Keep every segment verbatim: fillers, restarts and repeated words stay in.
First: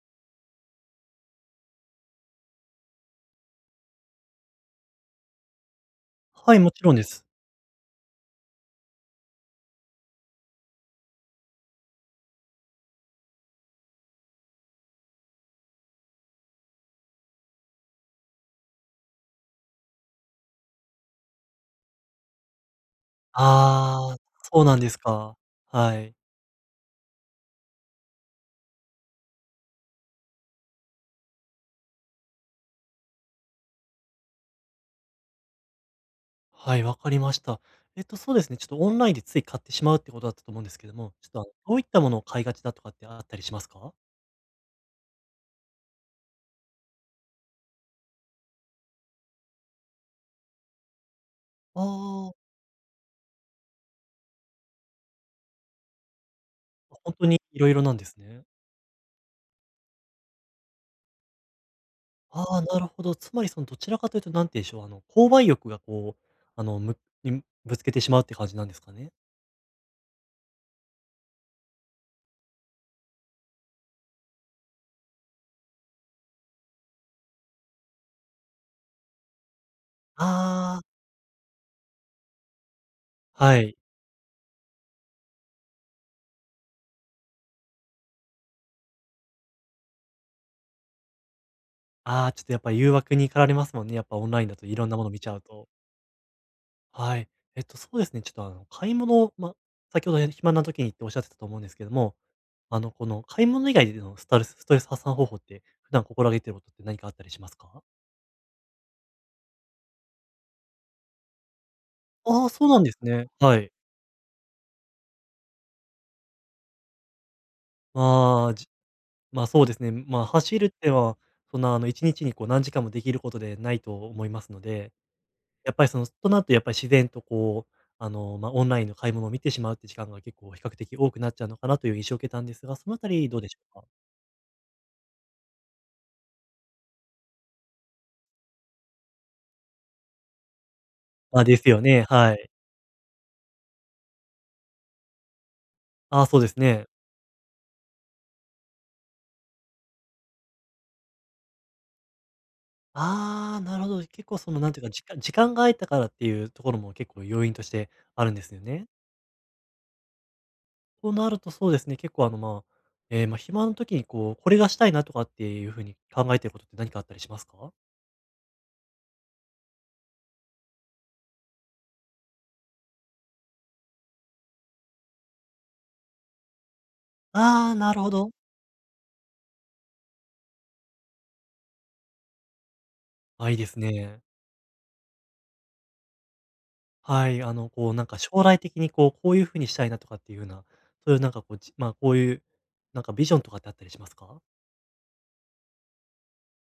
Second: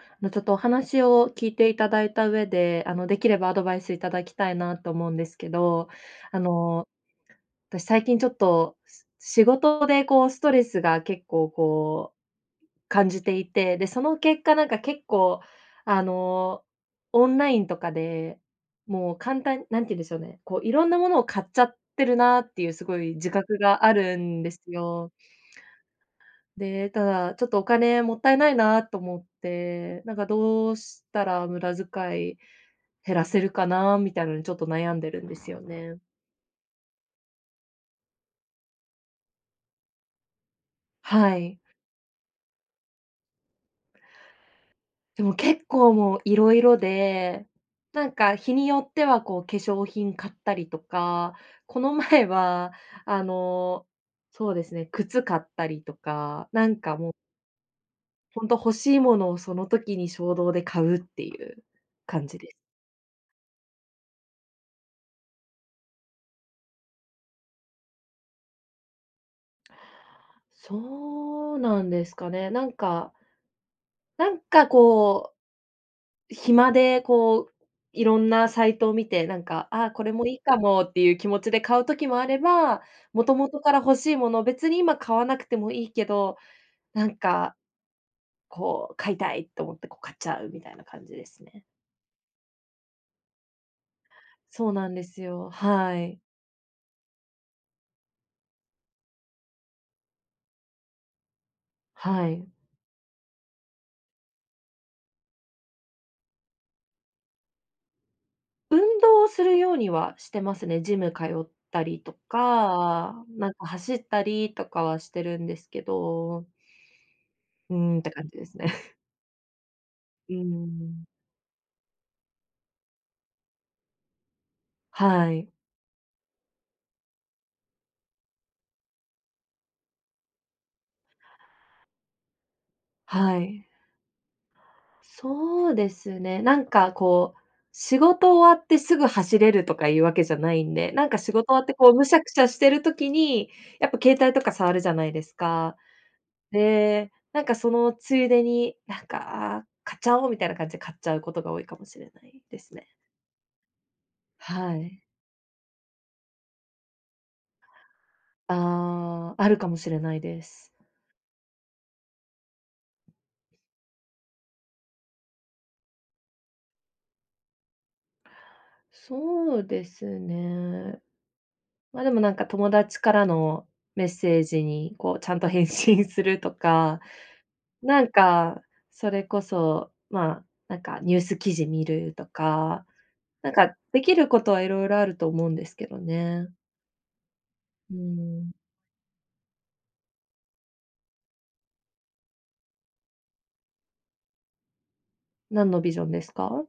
あの、ちょっとお話を聞いていただいた上で、あの、できればアドバイスいただきたいなと思うんですけど、あはい、もちの、ろんです。私最近ちょっと、し仕事でこうストレスが結構こう感じていて、で、その結果なんか結構、あの、オンラインとかで、もう簡単なんて言うんでしょうね、こういろんなものを買っちゃってるなっていうすごい自覚があああ、るんですそうなんですよ。か。はい。で、ただ、ちょっとお金もったいないなと思って、なんかどうしたら無駄遣い減らせるかなみたいなのにちょっと悩んでるんですよね。はい、わかりました。えっと、そうですね、ちょっとオンラインでつい買ってしまうってことだったと思うんですけども、ちょっはと、あの、い。どういったものを買いがちだとかってあったりしますか？でも結構もういろいろで、なんか日によってはこう化粧品買ったりとか、あこの前あー、はあの、そうですね、靴買ったりとか、なんかもう本当にいにいろなんですね。本当欲しいものをその時に衝動で買うっていう感じあです。あ、なるほど。つまりそのどちらかというと、なんて言うんでしょう、あの、購買欲がこう、あの、むにぶつけてしまうって感じなんですかね？そうなんですかね。なんかなんかこう、暇でこう、いろんなサイトを見て、なんか、ああ、これもいいかああ、もっていう気持ちで買う時もあれば、もともはとかい。ら欲しいもの、別に今買わなくてもいいけど、なんかこう、買いたいと思ってこう買っちゃうみたいな感じですね。ああ、ちょっとやっぱり誘惑に駆られますもんね、やっぱオンラインだとそういろなんんなもでの見すちゃうよ。と。はい。はい。えっと、そうですね、ちょっと、あの、買い物、ま、先ほどね暇な時にっておっしゃってたと思うんですけども、はい。あの、この、買い物以外でのスタルスストレス発散方法って、普段心がけてることって何かあったりしますか？運動をするようにはしてますね。ジム通ったりとああ、そうなんですか、ね。なんはかい。走ったりとかはしてるんですけど、うーんって感じでまあ、すじね。まあ、そうですね、まあ、うー走るってん。は、そんな、あの、いちにちにちにこう何時間もできることでないと思いますので、はい。やっぱり、その、となるとやっぱり自然とこう、あの、ま、オンラインの買い物を見てしまうって時間が結構比較的多くなっちゃうのかなという印象を受けたんですが、そのあたりはどうでしょい。うか？そうですね。なんかこう、仕事終わってすぐ走れるとかいうわけじゃないんで、なんか仕あ、事終でわっすてよこうね、むしゃくはしゃい。してる時に、やっぱ携帯とか触るじゃないですか。ああ、そうですね。で、なんかそのついでに、なんか、あ、買っちゃおうみたいな感じで買っちゃうことが多いかもしれないですね。ああ、なるほど。結構その、なんはていうか、時い。間時間が空いたからっていうところも結構要因としてあるんですよね。ああ、あるかもしれないです。となるとそうですね、結構あの、まあ、ええ、ま、あ暇の時にこう、これがしたいなとかっていう風に考えてることって何かあったりしますか？そうですね。ま、でもなんか友達からのメッセージにこうちゃんと返信するとかああー、なるなほんど。か、それこそ、まあ、なんかニュース記事見るとか、あ、なんいいでかすできね。ることはいろいろあると思うんですけどね。はい、あの、こう、うなんか将ん。来的にこう、こういう風にしたいなとかっていうような、そういうなんかこう、じまあ、こういう、なんかビジョンとかってあったりしますか？何のビジョンですか？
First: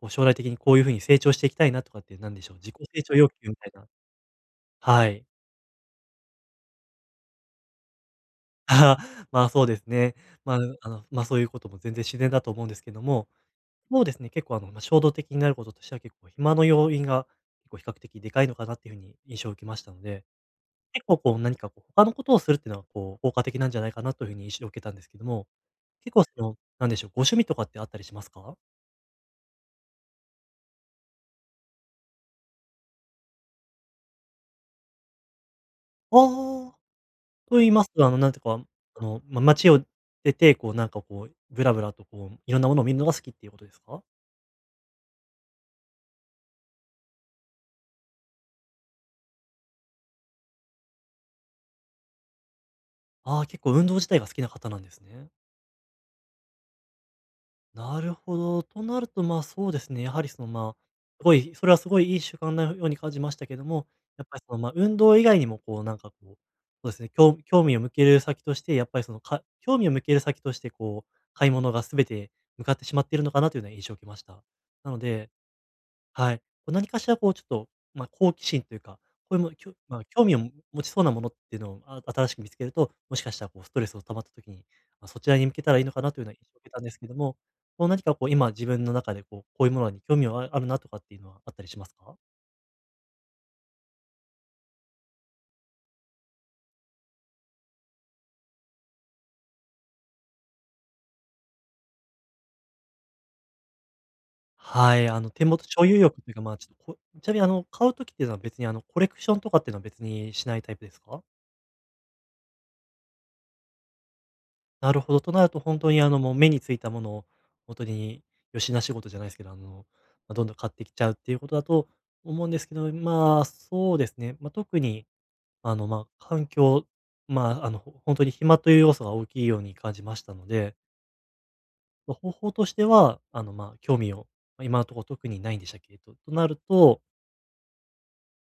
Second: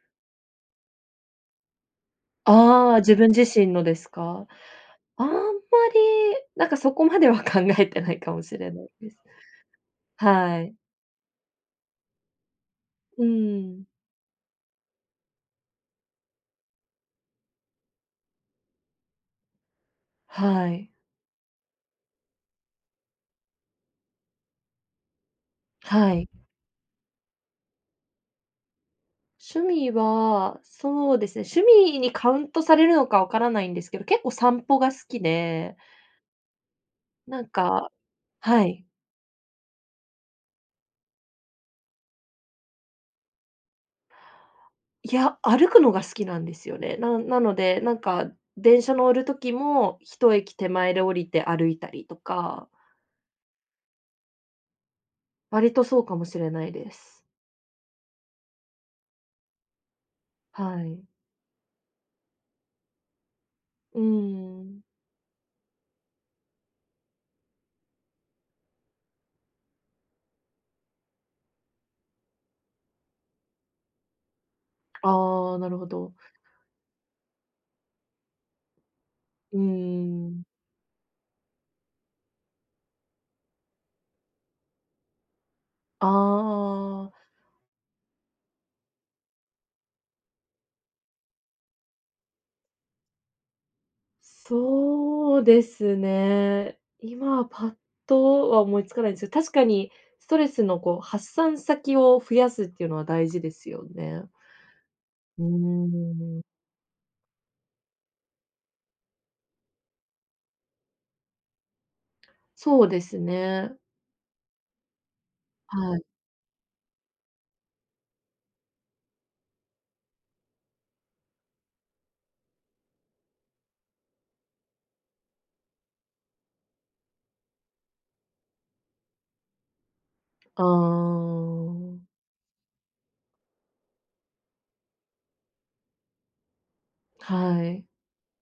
こう、将来的にこういう風に成長していきたいなとかって、なんでしょう、自己ああ、成長自要分求自みた身いのなですか？はい。あんまり、なんかそこまでは考えてないかもし れないあです。あ、まあ、そうですね。まあ、はい。あの、ま、そういうことも全然自然だと思うんですけどうも、ん。もうですね、結構、あの、まあ、衝動的になることとしては、結構暇の要因が結構比較的でかいのかなっていうふうに印象を受けましたので、はい。結構、こう、何か、こう、他のことをするっていうのは、こう、効果的なんじゃないかなというふうに印象を受けたんですけども、は結構、い。その、なんでしょう、ご趣味とかってあったりしますか？趣味は、そうですね、趣味にカウントされるのかわからないんですけど、結構散歩が好きで、ああ、なんと言いますかと、あの、なんていうか、はい。あの、まあ、街を出て、こう、なんか、こう、ブラブラと、こう、いろんなものを見るのが好きっていうことですか？いや、歩くのが好きなんですよね。ななので、なんか、電車乗る時も、一駅手前で降りて歩いたりとか、ああー、結構運動自体が好きな方なんですね。割とそうかもしれないです。なるほど。となると、まあ、そうですね。やはりその、まあ、はい。すごい、それはすごいいい習慣なように感じましたけども、うーやっぱりその、まあ、ん。運動以外にも、こう、なんかこう、そうですね、興興味を向ける先として、やっぱりその、か興味を向ける先として、こう、買い物がすべて向かってしまっているのかなというような印象を受けました。なので、ああ、なるほど。はい。こう何かしらこうちょっと、まあ、好奇心というか、こういうもうーきょまあ、興味をん。持持ちそうなものっていうのを、あ新しく見つけると、もしかしたらこうストレスを溜まった時に、まあ、そちらに向けたらいいのかあなというような印象を受けたんですけどあ、も、こう何かこう今自分の中でこう、こういうものに興味はああるなとかっていうのはあったりしますか？そうですね。今はパッとは思いつかないんですけど、確かにストレスのこう発散先を増やすっていうのは大事ですよね。はい、あのう手ー元所有欲というか、ん。まあ、ちょっとこちなみにあの買う時っていうのは別にあのコレクションとかっていうのは別にしないタイプですか？そうですね。なるほど。となると、本当はにい。あの、もう目についたものを、本当によしな仕事じゃないですけど、あの、まあ、どんどん買ってきちゃうっていうことだと思うんですけど、まあ、そうですね。まあ、特に、あの、まあ、環境、まあ、あの、ほほに暇という要素が大きいように感じましたのあで、あ、ま、方法としては、あの、まあ、興味を、ま、今のところ特にないんでしたっけ、ととなると、はい。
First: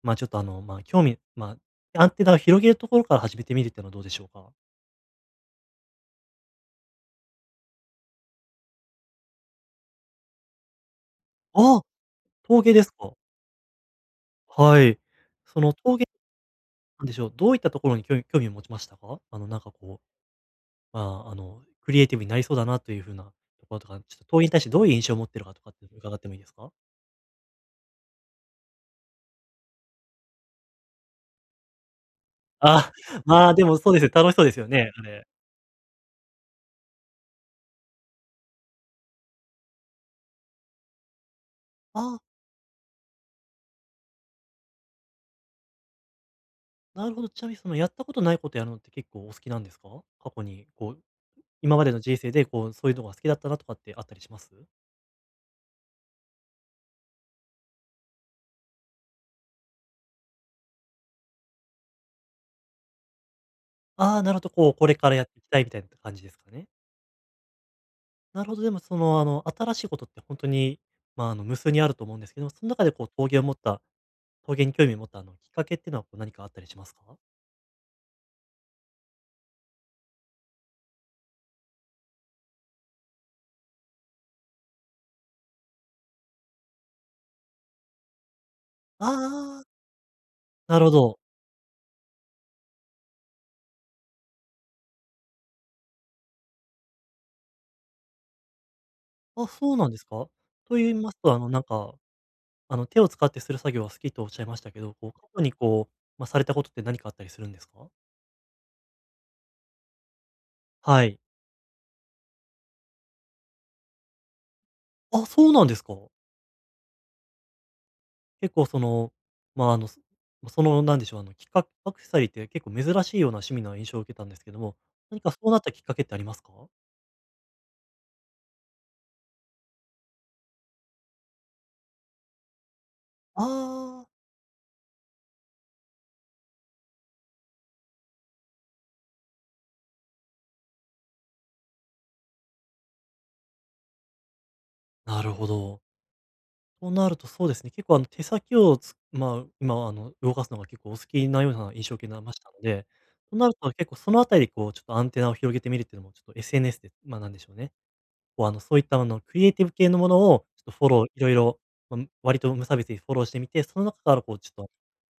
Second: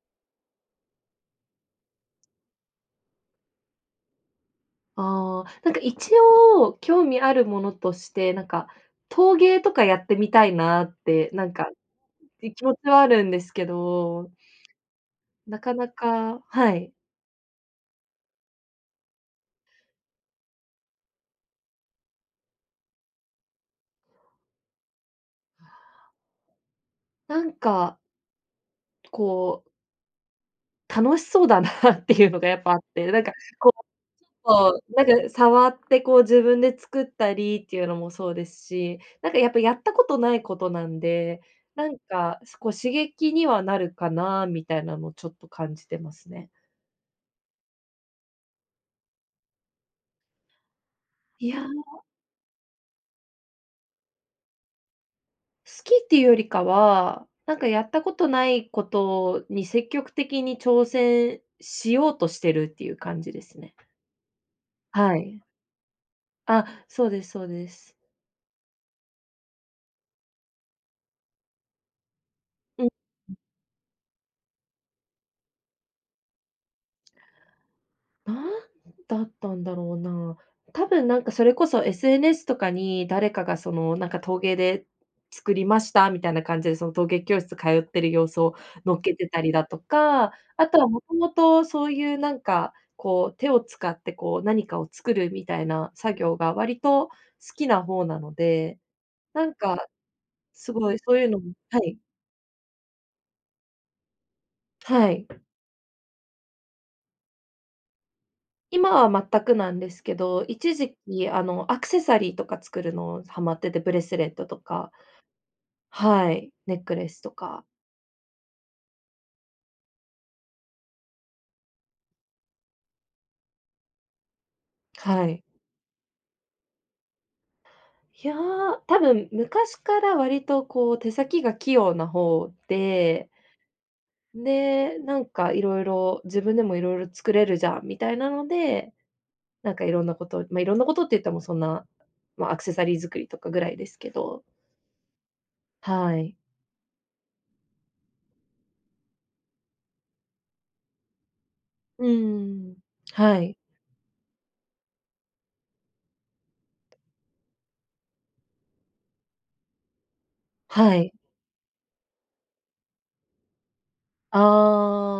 まあ、ちょっとあの、まあ、興味まあ、アンテナを広げるところから始めてみるっていうのはどうでしょうか？ああ、なんか一応興味あるものとして、なんか陶芸とかやってみたいなって、なんか、ああ、陶気持芸でちすはあか。るんですけど、はい。なそのかな陶かはい。なんでしょう、どういったところに興味興味を持ちましたか？あの、なんかこう、まあ、あの、クリエイティブになりそうだなという風なところとか、ちょっと問いに対してどういう印象を持ってるかとかって伺ってもいいですか？なんかこう、楽しそうだな っていうのがや っぱあっあて、なんかまあ、でもそうですよ、楽しそうですよそう、ね、あなんれ。か触ってこう自分で作ったりっていうのもそうですし、なんかやっぱやったことないことなんで、なんあか、こう刺激にはなるかなみたいなのをちょっと感じてますね。なるほど。ちなみにそのやったことないことやるのって結構お好きなんですか？過去にこう、いや、今ま好での人生でこう、そういうのが好きだったなとかってあったりします？きっていうよりかは、なんかやったことないことに積極的に挑戦しようとしてるっていう感じですね。ああ、なるほど、こう、これからはやってい。いきたいみたいな感じですかね。あ、そうですそうです。なるほど、でもその、あの、新しいことって本当に、まあ、あの、無数にあると思うんですけども、その中うん。でこう、峠を持った陶芸に興味を持ったあのきっかけっていうのはこう何かあったりしますか？なんだったんだろうな。多分なんかそれこそ エスエヌエス とかに誰かがそのなんか陶芸で作りましたみたいな感じで、その陶芸教室通ってる様子を載っあけてたりだあ、とか、あなとるはほもとど。もとそういうなんか、こう手を使ってこう何かを作るみたいな作業が割と好きな方なので、なあ、んそうかなんですか？すと言ごいいまそすういうと、あのものなんはか、い、あの手を使ってする作業は好きとおっしゃいましたけど、こはう過い。去にこう、まあ、されたことって何かあったりするんですか？今は全くなんですけど、一時はい。期、あの、アクセサリーとか作るのハマってて、ブレスレットとか、あ、そうなんですか。はい、ネックレスとか、結構その、まあ、あの、そそのなんでしょう、あのきっかけアクセサリーって結構珍しいような趣味な印象を受けたんですけども、何はかそい。うなったきっかけってありますか？いや、多分昔から割とこう手先が器用な方で、ああで、なんかいろいろ自分でもいろいろ作れるじゃんみたいなので、なんかいろんなこと、ま、いろんなことって言ってもそんな、ま、アクセサリー作りとかぐらいですけど、ー、なるほど。はい。となると、そうですね、結構あの手先をつまあ、今あの動かすのが結構お好きなような印象を受うけなましたのーん。で、とはなるい。と結構そのあたりこうちょっとアンテナを広げてみるっていうのもちょっと エスエヌエス で、まあ、なんでしょうね、こうあのそういったあのクリエイティブ系のものをちょっとフォはローい。いろいろ、まあ、割と無差別にフォローしてみて、その中からこうあちょっと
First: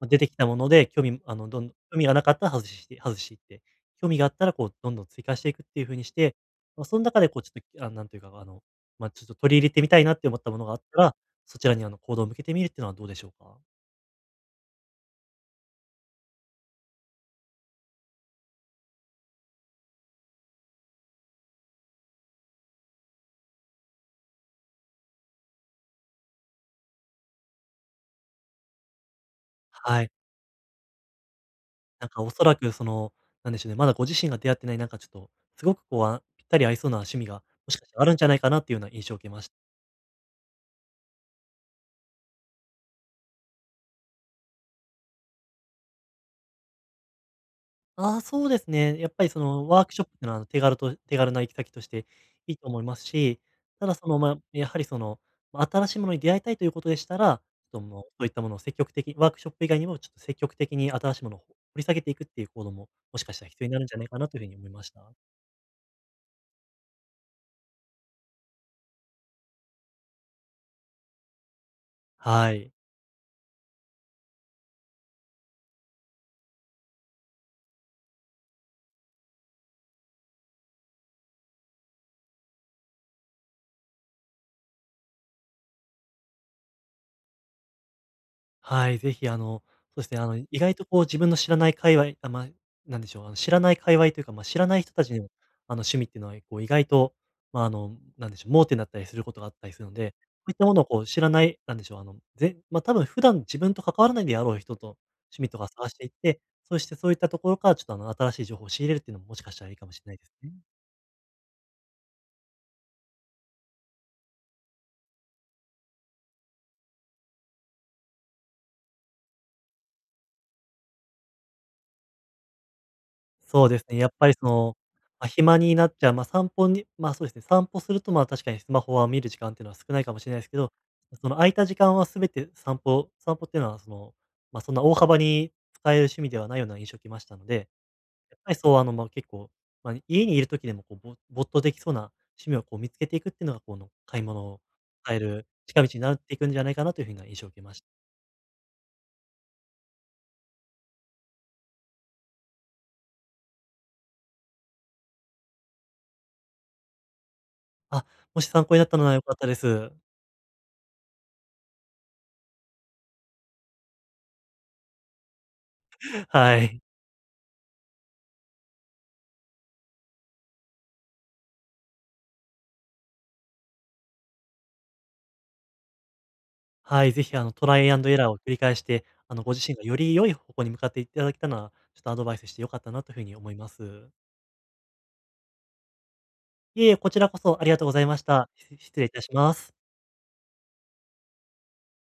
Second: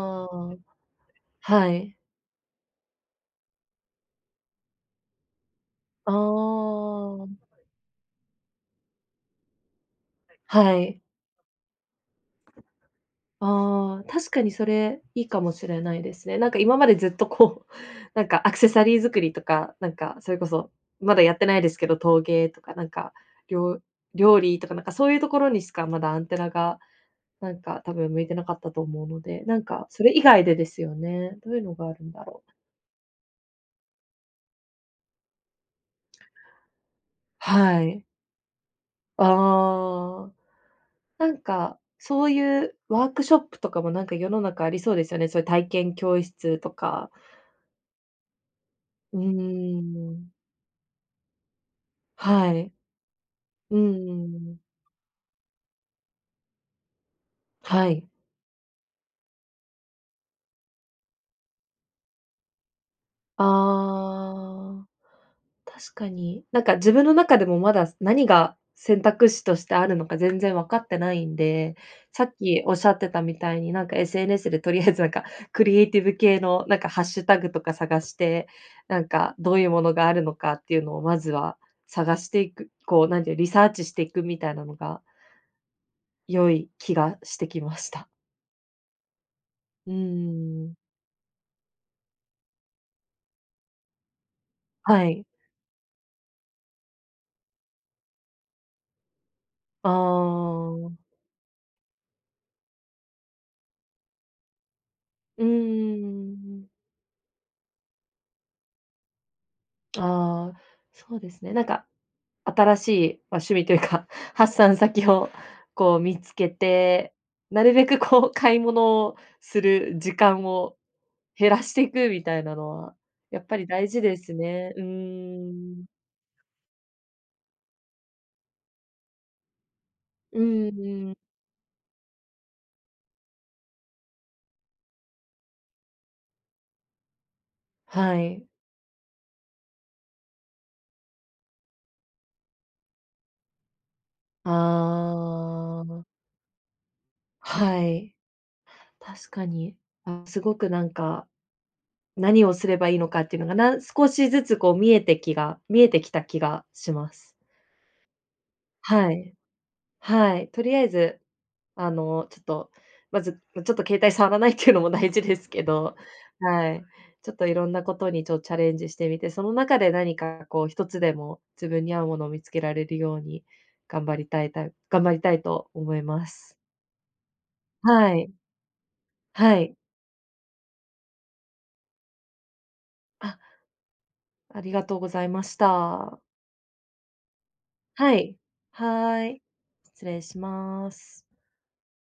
ま、出てきたもあ。ので、興味あの、どはんい。興味がなかったら外して外していって、興味があったらこうどんどん追加していくっていう風にしあて、ま、そあ、ん中でこうちょっと、あ、なんというか、あの、ま、ちょっと取り入れてみたいなって思ったものがあはっい。たら、そちらにあの、行動を向けてみるっていうのはどうでしょうか？ああ、確かにそれいいかもしれないですね。なんか今までずっとこう、なんかアクセサリー作りとか、なんかそれこそ、まだやってないですけど、陶芸とかなんか、りょう料理とかなんかそういうところにしかまだアンテナが、なんか多分向いてなかったと思うので、なんかはそい。れ以外でですよね。どういうのがあるなんんかだおろそう。らくその、なんでしょうね、まだご自身が出会ってないなんかちょっと、すごくこう、あ、ぴったり合いそうな趣味が、もしはかしたらあい。るんじゃないかなっていうような印象を受けましああ。なんか、そういうワークショップとかもなんか世の中ありそうですよね。そういう体験教室とか。ああ、そうですね。やっうぱりそのーワークショップっていん。うのは、手軽と手軽な行き先としていはいとい。思いますし、うただんうその、まんあ、うん。やはりその、ま、新しいものに出会いたいということでしたら、ちょっとはもう、い。そういったものを積極的に、ワークショップ以外にもちょっと積極的に新しいものを掘り下げていくっていう行動も、もしかしたら必要になるんじゃないかなというふうに思いまああ。した。確かに。なんか自分の中でもまだ何が選択肢としてあるのか全然分かってないんで、さっはきい。おっしゃってたみたいに、なんか エスエヌエス でとりあえずなんかクリエイティブ系のなんかハッシュタグとか探して、なんかどういうものがあるのかっていうのをまずは探していく、こうなんていう、リサーチしていくみたいなのが良い気がしてきました。はい、ぜひあの、うーそうですね、あの、意外ん。とこう自分の知らない界隈、あ、まあ、なんでしょう、あの、知らない界隈というか、まあ、知らない人はたちの、い。あの、趣味っていうのは、こう、意外と、まあ、あの、なんでしょう、盲点だったりすることがあったりするので、こあういったものをこうあ。知らない、なんでしょう、あの、ぜまあ、多分普段自分と関わらないであろう人と、趣うー味とか探していって、ん。そしてそういったところからちょっとあの、新しい情報を仕入れるっていうのももしかしたらいいかもしれないですね。ああ、そうですね。なんか新しい、ま、趣味というか、発散先をこう見つけて、なるべくこう買い物をする時間を減らしていくみたいなのは、やっぱそりうです大ね、事やっでぱすりそね。の、うまあ、ー暇になん。っちゃう、まあ、散歩にま、そうですね、散歩すると、ま、確かにスマホは見る時間っていうのは少ないかもしれないうですけんど、うん。その空いた時間は全て散歩散歩っていうのはその、ま、そんな大幅に使える趣味ではないような印象を受けましたので、はやっい。ぱりそう、あの、ま、結構、まあ、家にいる時でもこう、ぼ没頭できそうな趣味をこう見つけていくっていうのが、この買い物を変える近あ道にあ、なっていくんじゃないかなという風な印象を受けましはた。い。確かに。あ、すごくなんか、何をすればいいのかっていうのが、なん少しずつこう見えてきが見えてきた気がします。あ、もし参考になったのはは良かい。ったです。はい。とりあえずあの、ちょっと、まず、まちょっと携帯触らないっていうのも大事ですけど、ははい。い。ちょっといろんなことにちょっとチャレンジしてみて、その中で何かこう一つでも自分に合うものを見つけられるように頑張りたいたい頑張りたいと思います。はい、ぜひあのトライアンドはエラーい、を繰り返して、あのごは自い。身がより良い方向に向かっていただけたのは、ちょっとアドバイスしてよかったなというふうにあ、思います。ありがとうございました。いえいえ、こちらこそありがとうございはましい、た。し失礼いたはしい、ます。失礼します。